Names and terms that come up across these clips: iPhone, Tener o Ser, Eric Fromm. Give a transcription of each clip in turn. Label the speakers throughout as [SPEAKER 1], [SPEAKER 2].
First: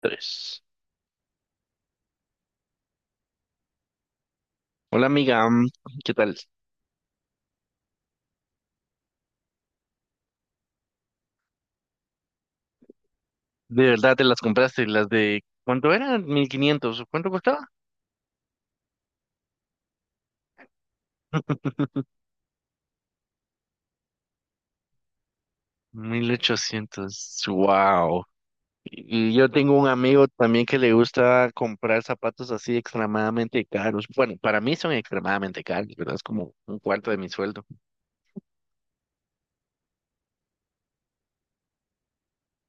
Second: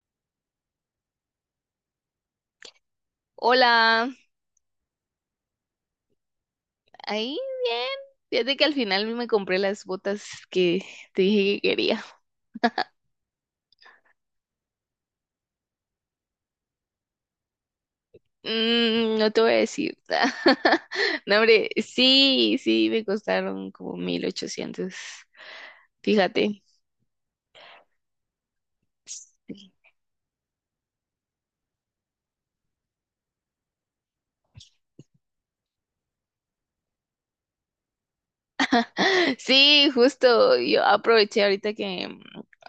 [SPEAKER 1] Tres.
[SPEAKER 2] Hola,
[SPEAKER 1] Hola amiga, ¿qué tal?
[SPEAKER 2] ahí bien. Fíjate que al final me compré las botas que te dije que quería.
[SPEAKER 1] ¿De verdad te las compraste? ¿Las de cuánto eran? 1500, ¿cuánto costaba?
[SPEAKER 2] No te voy a decir. No, hombre, sí, sí, me costaron como 1800.
[SPEAKER 1] Mil
[SPEAKER 2] Fíjate.
[SPEAKER 1] ochocientos. Wow. Y yo tengo un amigo también que le gusta comprar zapatos así extremadamente caros. Bueno, para mí son extremadamente caros, ¿verdad? Es como un cuarto de mi sueldo.
[SPEAKER 2] Sí, justo. Yo aproveché ahorita que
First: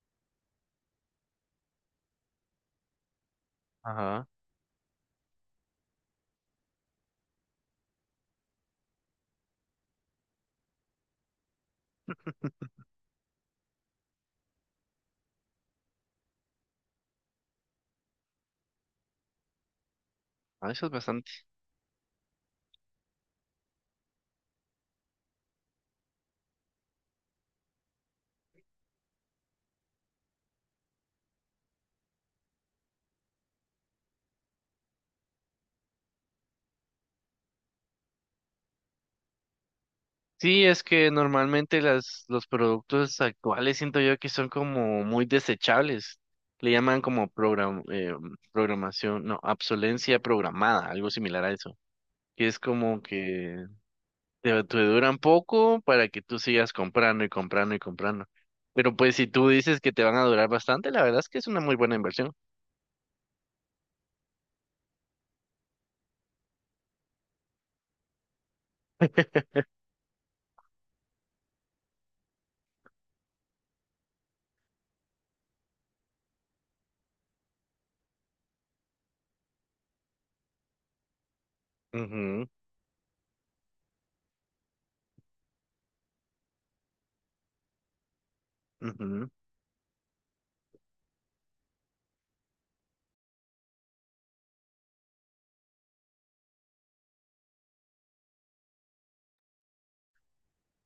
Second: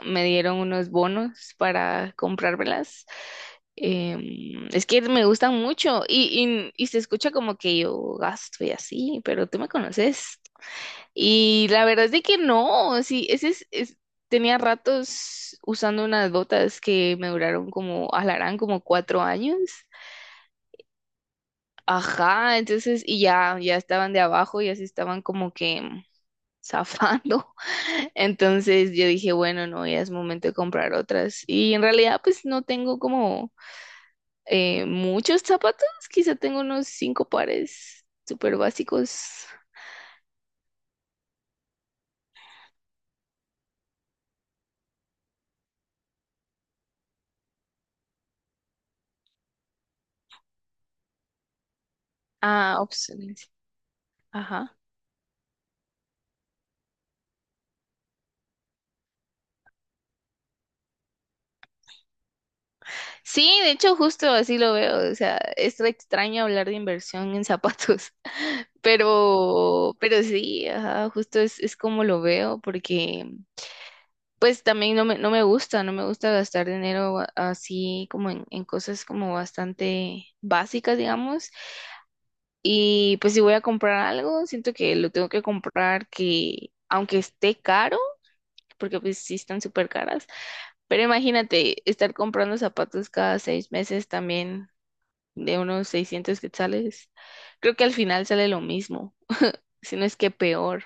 [SPEAKER 2] me dieron unos bonos para comprármelas.
[SPEAKER 1] Ajá.
[SPEAKER 2] Es que me gustan mucho y se escucha como que yo gasto y así, pero tú me conoces. Y la verdad es de que no, sí, tenía ratos usando unas botas que me duraron como, alarán como 4 años.
[SPEAKER 1] Ah, eso es bastante.
[SPEAKER 2] Ajá, entonces, y ya estaban de abajo, ya se estaban como que zafando. Entonces yo dije, bueno, no, ya es momento de comprar otras. Y en realidad, pues no tengo como muchos zapatos, quizá tengo unos 5 pares súper básicos.
[SPEAKER 1] Sí, es que normalmente los productos actuales siento yo que son como muy desechables. Le llaman como programación, no, obsolencia programada, algo similar a eso. Que es
[SPEAKER 2] Ah,
[SPEAKER 1] como
[SPEAKER 2] opciones.
[SPEAKER 1] que
[SPEAKER 2] Ajá.
[SPEAKER 1] te duran poco para que tú sigas comprando y comprando y comprando. Pero pues si tú dices que te van a durar bastante, la verdad es que es una muy buena inversión.
[SPEAKER 2] Sí, de hecho justo así lo veo, o sea, es extraño hablar de inversión en zapatos, pero sí, ajá, justo es como lo veo, porque pues también no me gusta, no me gusta gastar dinero así como en cosas como bastante básicas, digamos,
[SPEAKER 1] Ujú,
[SPEAKER 2] y pues si voy a comprar algo, siento que lo tengo que comprar que, aunque esté caro, porque pues
[SPEAKER 1] ujú.
[SPEAKER 2] sí están súper caras, pero imagínate estar comprando zapatos cada 6 meses también de unos 600 quetzales. Creo que al final sale lo mismo, si no es que peor.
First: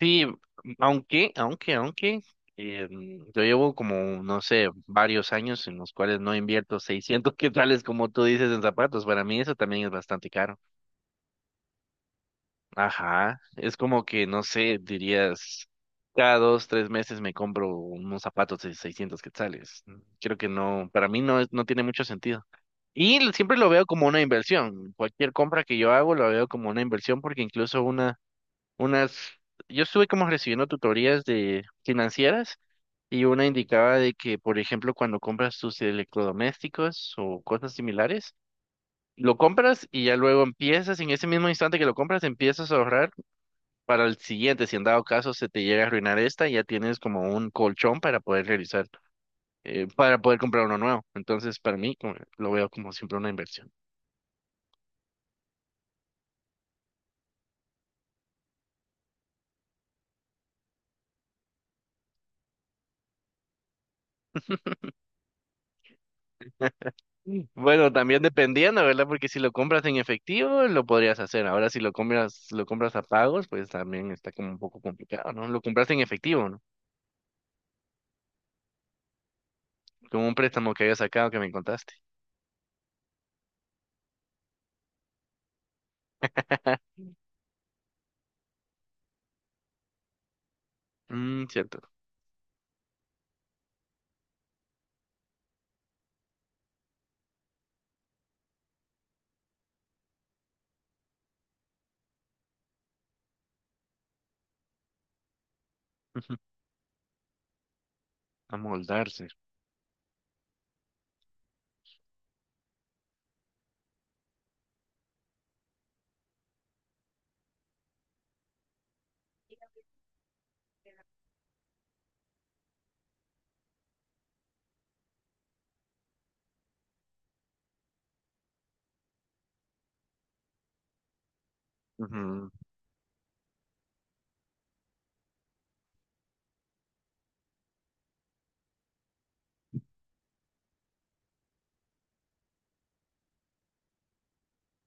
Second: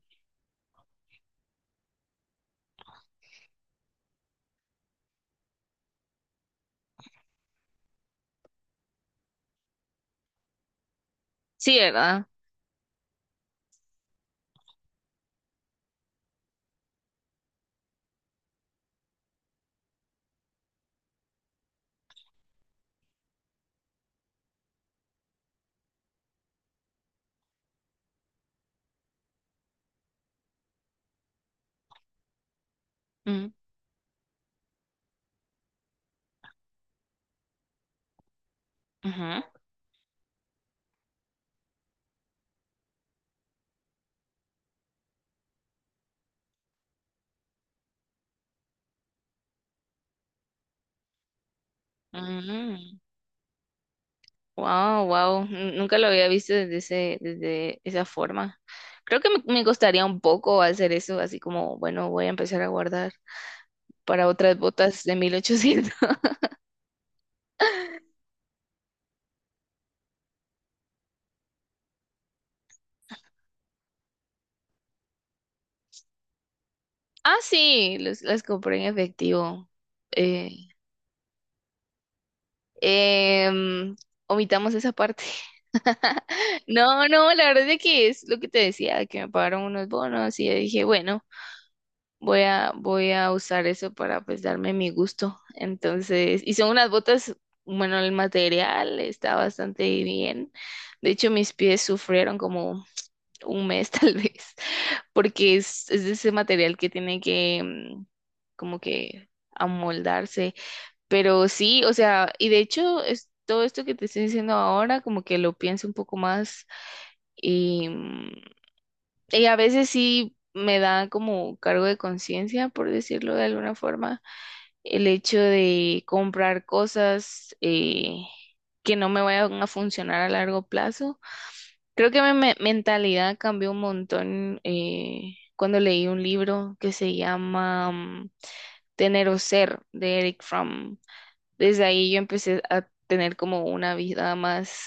[SPEAKER 1] Sí, aunque, aunque, aunque, yo llevo como, no sé, varios años en los cuales no invierto 600 quetzales, como tú dices, en zapatos. Para mí eso también es bastante caro.
[SPEAKER 2] Sí, ¿verdad?
[SPEAKER 1] Ajá, es como que, no sé, dirías, cada dos, tres meses me compro unos zapatos de 600 quetzales. Creo que no, para mí no, no tiene mucho sentido. Y siempre lo veo como una inversión. Cualquier compra que yo hago lo veo como una inversión porque incluso unas, yo estuve como recibiendo tutorías de financieras y una
[SPEAKER 2] Mm,
[SPEAKER 1] indicaba de que, por ejemplo, cuando compras tus electrodomésticos o cosas similares, lo
[SPEAKER 2] ujú,
[SPEAKER 1] compras y ya luego empiezas, en ese mismo instante que lo compras, empiezas a ahorrar para el siguiente. Si en dado caso se te llega a arruinar esta, ya tienes como un colchón para poder realizar, para poder comprar uno nuevo. Entonces, para mí, lo veo como
[SPEAKER 2] mm.
[SPEAKER 1] siempre una inversión.
[SPEAKER 2] Wow, wow. Nunca lo había visto desde desde esa forma. Creo que me costaría un poco hacer eso, así como, bueno, voy a empezar a guardar para otras botas de 1800.
[SPEAKER 1] Bueno, también dependiendo, ¿verdad? Porque si lo compras en efectivo, lo podrías hacer. Ahora, si lo compras, lo compras a pagos, pues también está como un poco complicado, ¿no? Lo compraste en efectivo, ¿no?
[SPEAKER 2] Ah, sí, las compré en efectivo.
[SPEAKER 1] Como un
[SPEAKER 2] eh,
[SPEAKER 1] préstamo que había sacado que me contaste.
[SPEAKER 2] Em, Omitamos esa parte. No, no, la verdad es que es lo que te decía, que me pagaron unos bonos y yo dije, bueno,
[SPEAKER 1] Mm, cierto.
[SPEAKER 2] voy a usar eso para pues darme mi gusto. Entonces, y son unas botas, bueno, el material está bastante bien. De hecho, mis pies sufrieron como 1 mes tal vez, porque es de ese
[SPEAKER 1] Ujú.
[SPEAKER 2] material que tiene que como
[SPEAKER 1] Amoldarse.
[SPEAKER 2] que amoldarse, pero sí, o sea, y de hecho, es, todo esto que te estoy diciendo ahora, como que lo pienso un poco más y, y a veces sí me da como cargo de conciencia, por decirlo de alguna forma, el hecho de comprar cosas que no me vayan a funcionar a largo plazo. Creo que
[SPEAKER 1] Ujú.
[SPEAKER 2] mentalidad cambió un montón cuando leí un libro que se llama Tener o Ser de Eric Fromm. Desde ahí yo empecé a tener como una vida más,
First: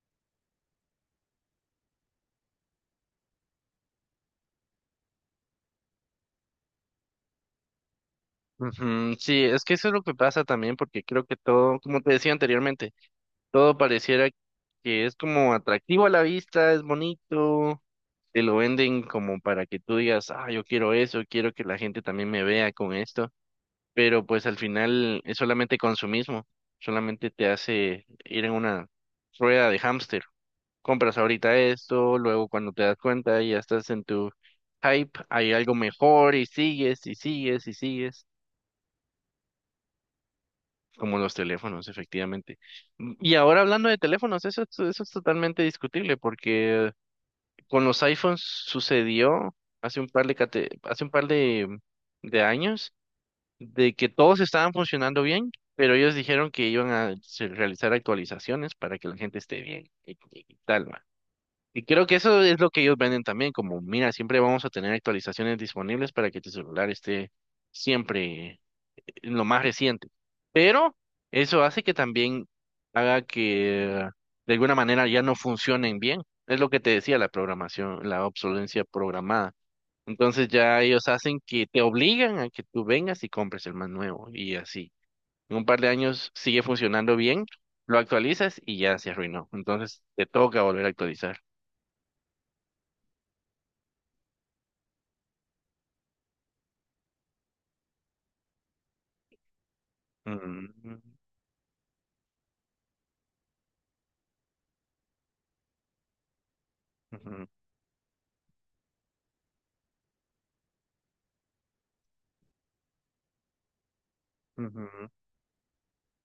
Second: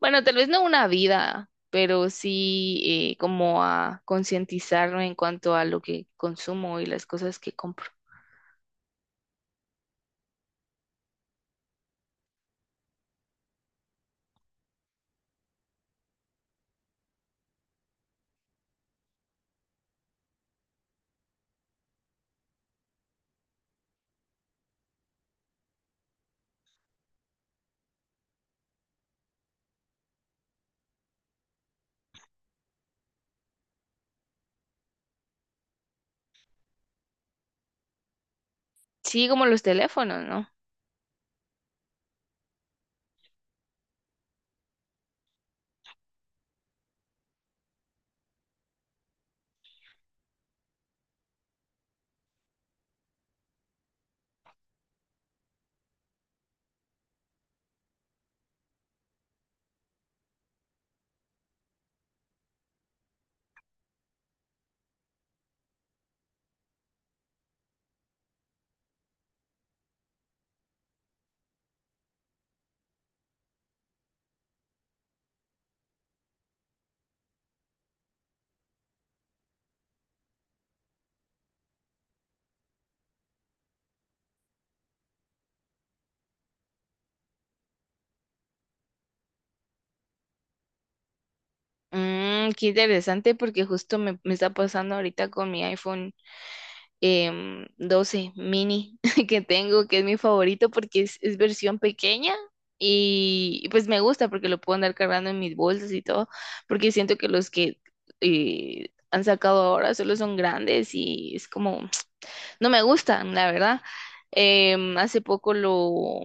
[SPEAKER 2] bueno, tal vez no una vida, pero sí como a concientizarme en cuanto a lo que consumo y las cosas que compro.
[SPEAKER 1] Ujú. Sí, es que eso es lo que pasa también, porque creo que todo, como te decía anteriormente, todo pareciera que es como atractivo a la vista, es bonito te lo venden como para que tú digas, ah, yo quiero eso, quiero que la gente también me vea con esto, pero pues al final es solamente consumismo, solamente te hace ir en una rueda de hámster. Compras ahorita esto, luego cuando te das cuenta ya estás en tu hype, hay algo mejor y sigues y sigues y sigues,
[SPEAKER 2] Sí, como los teléfonos, ¿no?
[SPEAKER 1] como los teléfonos, efectivamente. Y ahora hablando de teléfonos, eso, eso es totalmente discutible porque con los iPhones sucedió hace un par de años de que todos estaban funcionando bien, pero ellos dijeron que iban a realizar actualizaciones para que la gente esté bien tal, va. Y creo que eso es lo que ellos venden también, como, mira, siempre vamos a tener actualizaciones disponibles para que tu celular esté siempre en lo más reciente. Pero eso hace que también haga que de alguna manera ya no funcionen bien. Es lo que te decía la programación, la obsolencia programada. Entonces ya ellos hacen que te obligan a que tú vengas y compres el más nuevo y así. En un par de años sigue funcionando bien, lo actualizas y ya se arruinó. Entonces te toca volver a actualizar.
[SPEAKER 2] Mm, qué interesante porque justo me está pasando ahorita con mi iPhone. 12 mini que tengo, que es mi favorito
[SPEAKER 1] Ujú,
[SPEAKER 2] porque es versión pequeña, y pues me gusta porque lo puedo andar cargando en mis bolsas y todo, porque siento que
[SPEAKER 1] ujú,
[SPEAKER 2] los que han sacado ahora solo son grandes y es como no me gustan, la verdad. Em,
[SPEAKER 1] ujú.
[SPEAKER 2] hace poco lo,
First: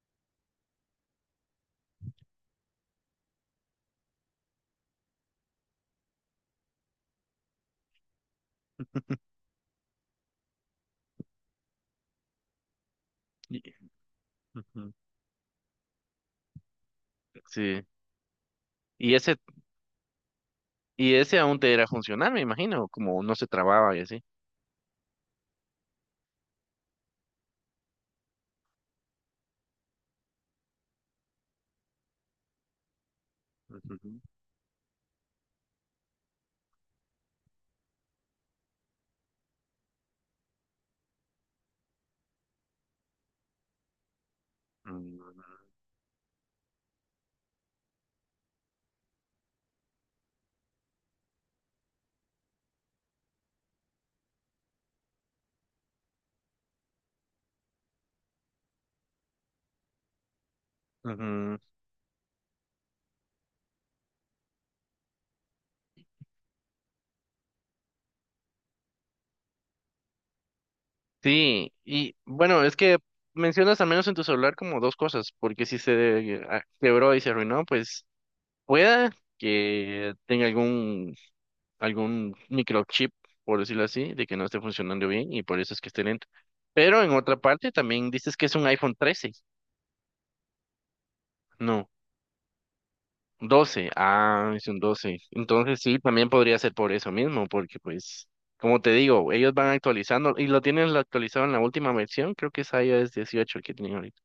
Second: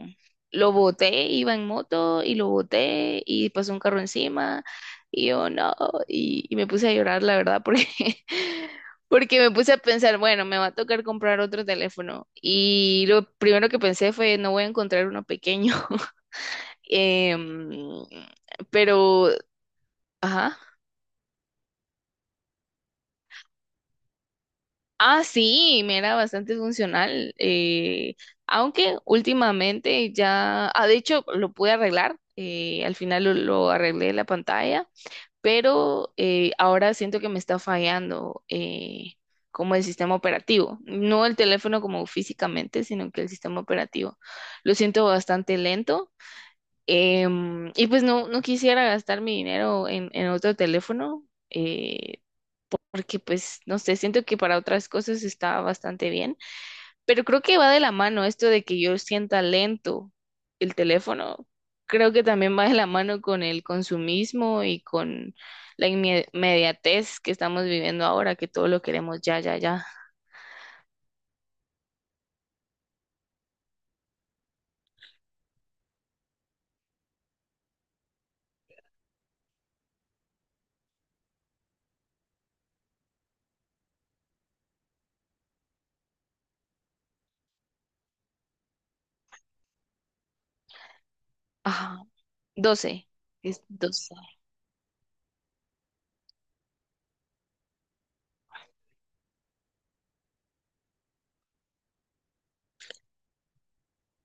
[SPEAKER 2] lo boté, iba en moto y lo boté y pasó un carro encima y yo no, y me puse a llorar, la verdad, porque porque me puse a pensar, bueno, me va a tocar comprar otro teléfono. Y lo
[SPEAKER 1] Y-
[SPEAKER 2] primero que pensé fue, no voy a
[SPEAKER 1] ujú.
[SPEAKER 2] encontrar uno pequeño. Em,
[SPEAKER 1] Sí. Y
[SPEAKER 2] pero,
[SPEAKER 1] ese,
[SPEAKER 2] ajá.
[SPEAKER 1] y ese aún te era funcionar, me imagino, como no se trababa y así.
[SPEAKER 2] Ah, sí, me era bastante funcional, aunque últimamente ya, ah, de hecho lo pude arreglar, al final lo arreglé la pantalla, pero ahora siento que me está fallando como el sistema operativo, no el teléfono como físicamente, sino que el sistema operativo. Lo siento
[SPEAKER 1] Ujú,
[SPEAKER 2] bastante lento, y pues no, no quisiera gastar mi dinero en otro teléfono. Porque pues no sé, siento que para otras cosas está bastante bien, pero creo que va de la mano esto de que yo sienta lento el teléfono,
[SPEAKER 1] ujú.
[SPEAKER 2] creo que también va de la mano con el consumismo y con inmediatez que estamos viviendo ahora, que todo lo queremos ya, ya, ya.
[SPEAKER 1] Sí, y bueno, es que mencionas al menos en tu celular como dos cosas, porque si se quebró y se arruinó, pues pueda que tenga algún, algún microchip, por decirlo así, de que no esté funcionando bien y por eso es que esté lento. Pero en otra parte también dices que es un iPhone 13. No,
[SPEAKER 2] Ajá, doce, es
[SPEAKER 1] 12.
[SPEAKER 2] 12.
[SPEAKER 1] Ah, es un 12. Entonces sí, también podría ser por eso mismo, porque pues, como te digo, ellos van actualizando y lo tienen actualizado en la última versión. Creo que es iOS 18 el que tienen ahorita.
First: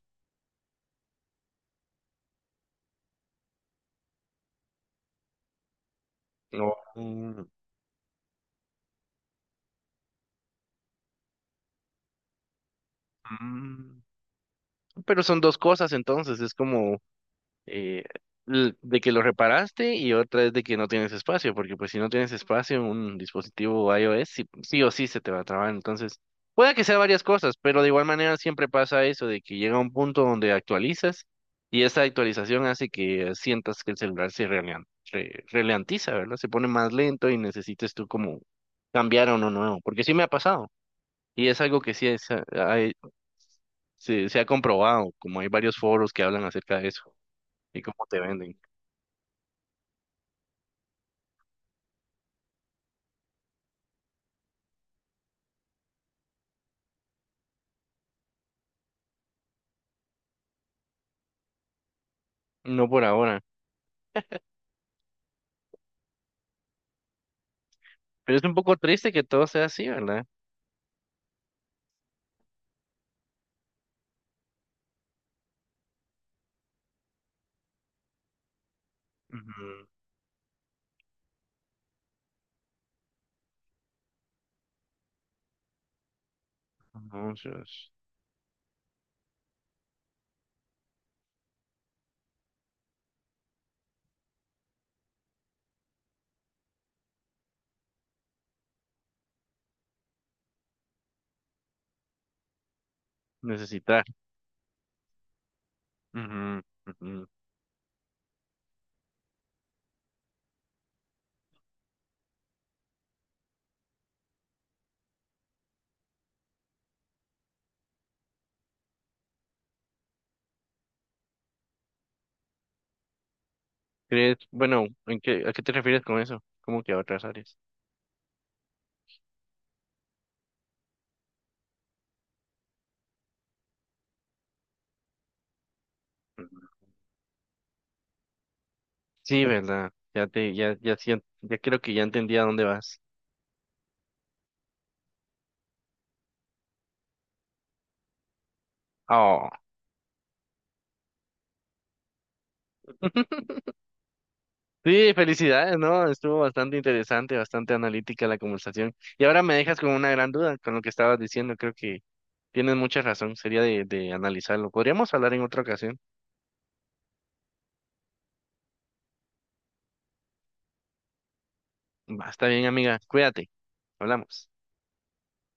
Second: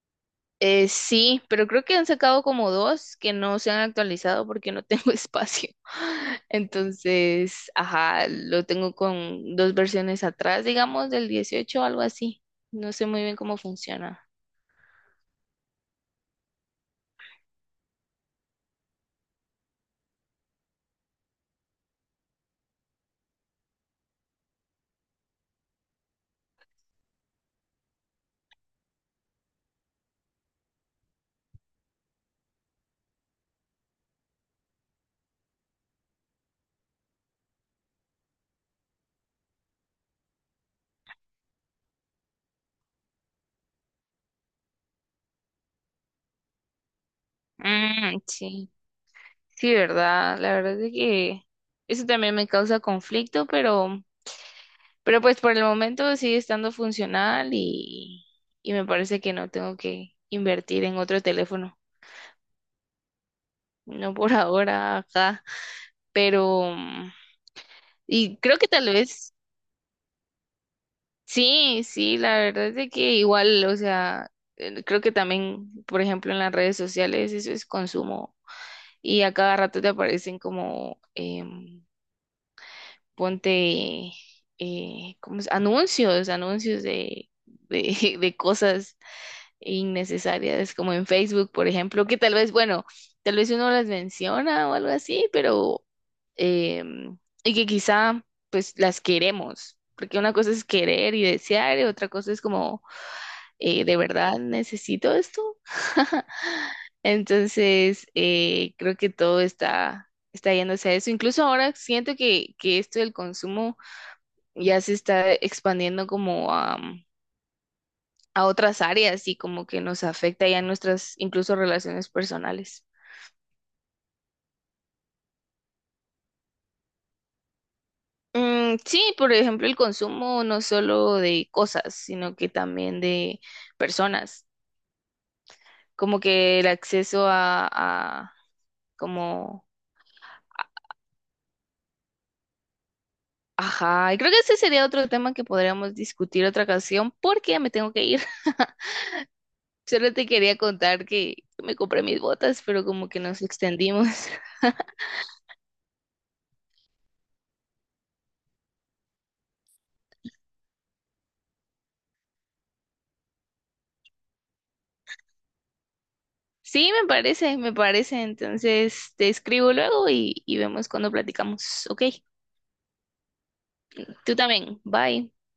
[SPEAKER 2] Sí, pero creo que han sacado como dos que no se han actualizado porque no tengo espacio.
[SPEAKER 1] No.
[SPEAKER 2] Entonces, ajá, lo tengo con dos versiones atrás, digamos, del 18 o algo así. No sé muy bien cómo
[SPEAKER 1] Mm.
[SPEAKER 2] funciona.
[SPEAKER 1] Pero son dos cosas entonces, es como eh, de que lo reparaste y otra es de que no tienes espacio, porque pues si no tienes espacio en un dispositivo iOS, sí, sí o sí se te va a trabar. Entonces, puede que sea varias cosas, pero de igual manera siempre pasa eso, de que llega un punto donde actualizas y esa actualización hace que sientas que el celular ralentiza, ¿verdad? Se pone más lento y necesites tú como cambiar a uno nuevo, porque sí me ha pasado. Y es algo que sí hay- se, se ha comprobado, como hay varios foros que hablan acerca de eso y cómo
[SPEAKER 2] Mm,
[SPEAKER 1] te venden.
[SPEAKER 2] sí, sí, ¿verdad? La verdad es que eso también me causa conflicto, pero pues por el momento sigue estando funcional, y me parece que no tengo que invertir en otro teléfono.
[SPEAKER 1] No por ahora.
[SPEAKER 2] No por ahora, ajá. Pero.
[SPEAKER 1] Pero
[SPEAKER 2] Y
[SPEAKER 1] es un
[SPEAKER 2] creo que
[SPEAKER 1] poco
[SPEAKER 2] tal
[SPEAKER 1] triste que
[SPEAKER 2] vez,
[SPEAKER 1] todo sea así, ¿verdad?
[SPEAKER 2] sí, sí, la verdad es de que igual, o sea, creo que también, por ejemplo, en las redes sociales eso es consumo y a cada rato te
[SPEAKER 1] Ujú.
[SPEAKER 2] aparecen como, ponte, ¿cómo es? Anuncios, anuncios de,
[SPEAKER 1] Anuncios.
[SPEAKER 2] de, de cosas innecesarias, como en Facebook, por ejemplo, que tal vez, bueno, tal vez uno las menciona o algo así, pero, em, y que quizá, pues, las queremos, porque una cosa es querer y desear, y otra cosa es como, ¿de
[SPEAKER 1] Necesitar.
[SPEAKER 2] verdad necesito esto?
[SPEAKER 1] Ujú, ujú.
[SPEAKER 2] Entonces, creo que todo está yéndose a eso. Incluso ahora siento que esto del consumo ya se está expandiendo como a otras áreas y como que nos afecta ya en nuestras incluso relaciones personales.
[SPEAKER 1] ¿Crees? Bueno, ¿en qué, a qué te refieres con eso? ¿Cómo que a otras áreas?
[SPEAKER 2] Mm, sí, por ejemplo, el consumo no solo de cosas, sino que también de personas, como que el acceso a
[SPEAKER 1] Sí,
[SPEAKER 2] como,
[SPEAKER 1] ¿verdad? Ya te, ya, ya siento, ya creo que ya entendí a dónde vas.
[SPEAKER 2] ajá, y creo que ese sería otro tema que podríamos discutir otra ocasión porque ya me tengo que ir.
[SPEAKER 1] Oh.
[SPEAKER 2] Solo te quería contar que me compré mis botas, pero como que nos extendimos.
[SPEAKER 1] Sí, felicidades, ¿no? Estuvo bastante interesante, bastante analítica la conversación. Y ahora me dejas con una gran duda con lo que estabas diciendo. Creo que tienes mucha razón. Sería de analizarlo. Podríamos hablar en otra ocasión.
[SPEAKER 2] Sí, me parece, me parece. Entonces te escribo luego y vemos cuando platicamos. Ok,
[SPEAKER 1] Va, está bien, amiga. Cuídate.
[SPEAKER 2] tú
[SPEAKER 1] Hablamos.
[SPEAKER 2] también. Bye.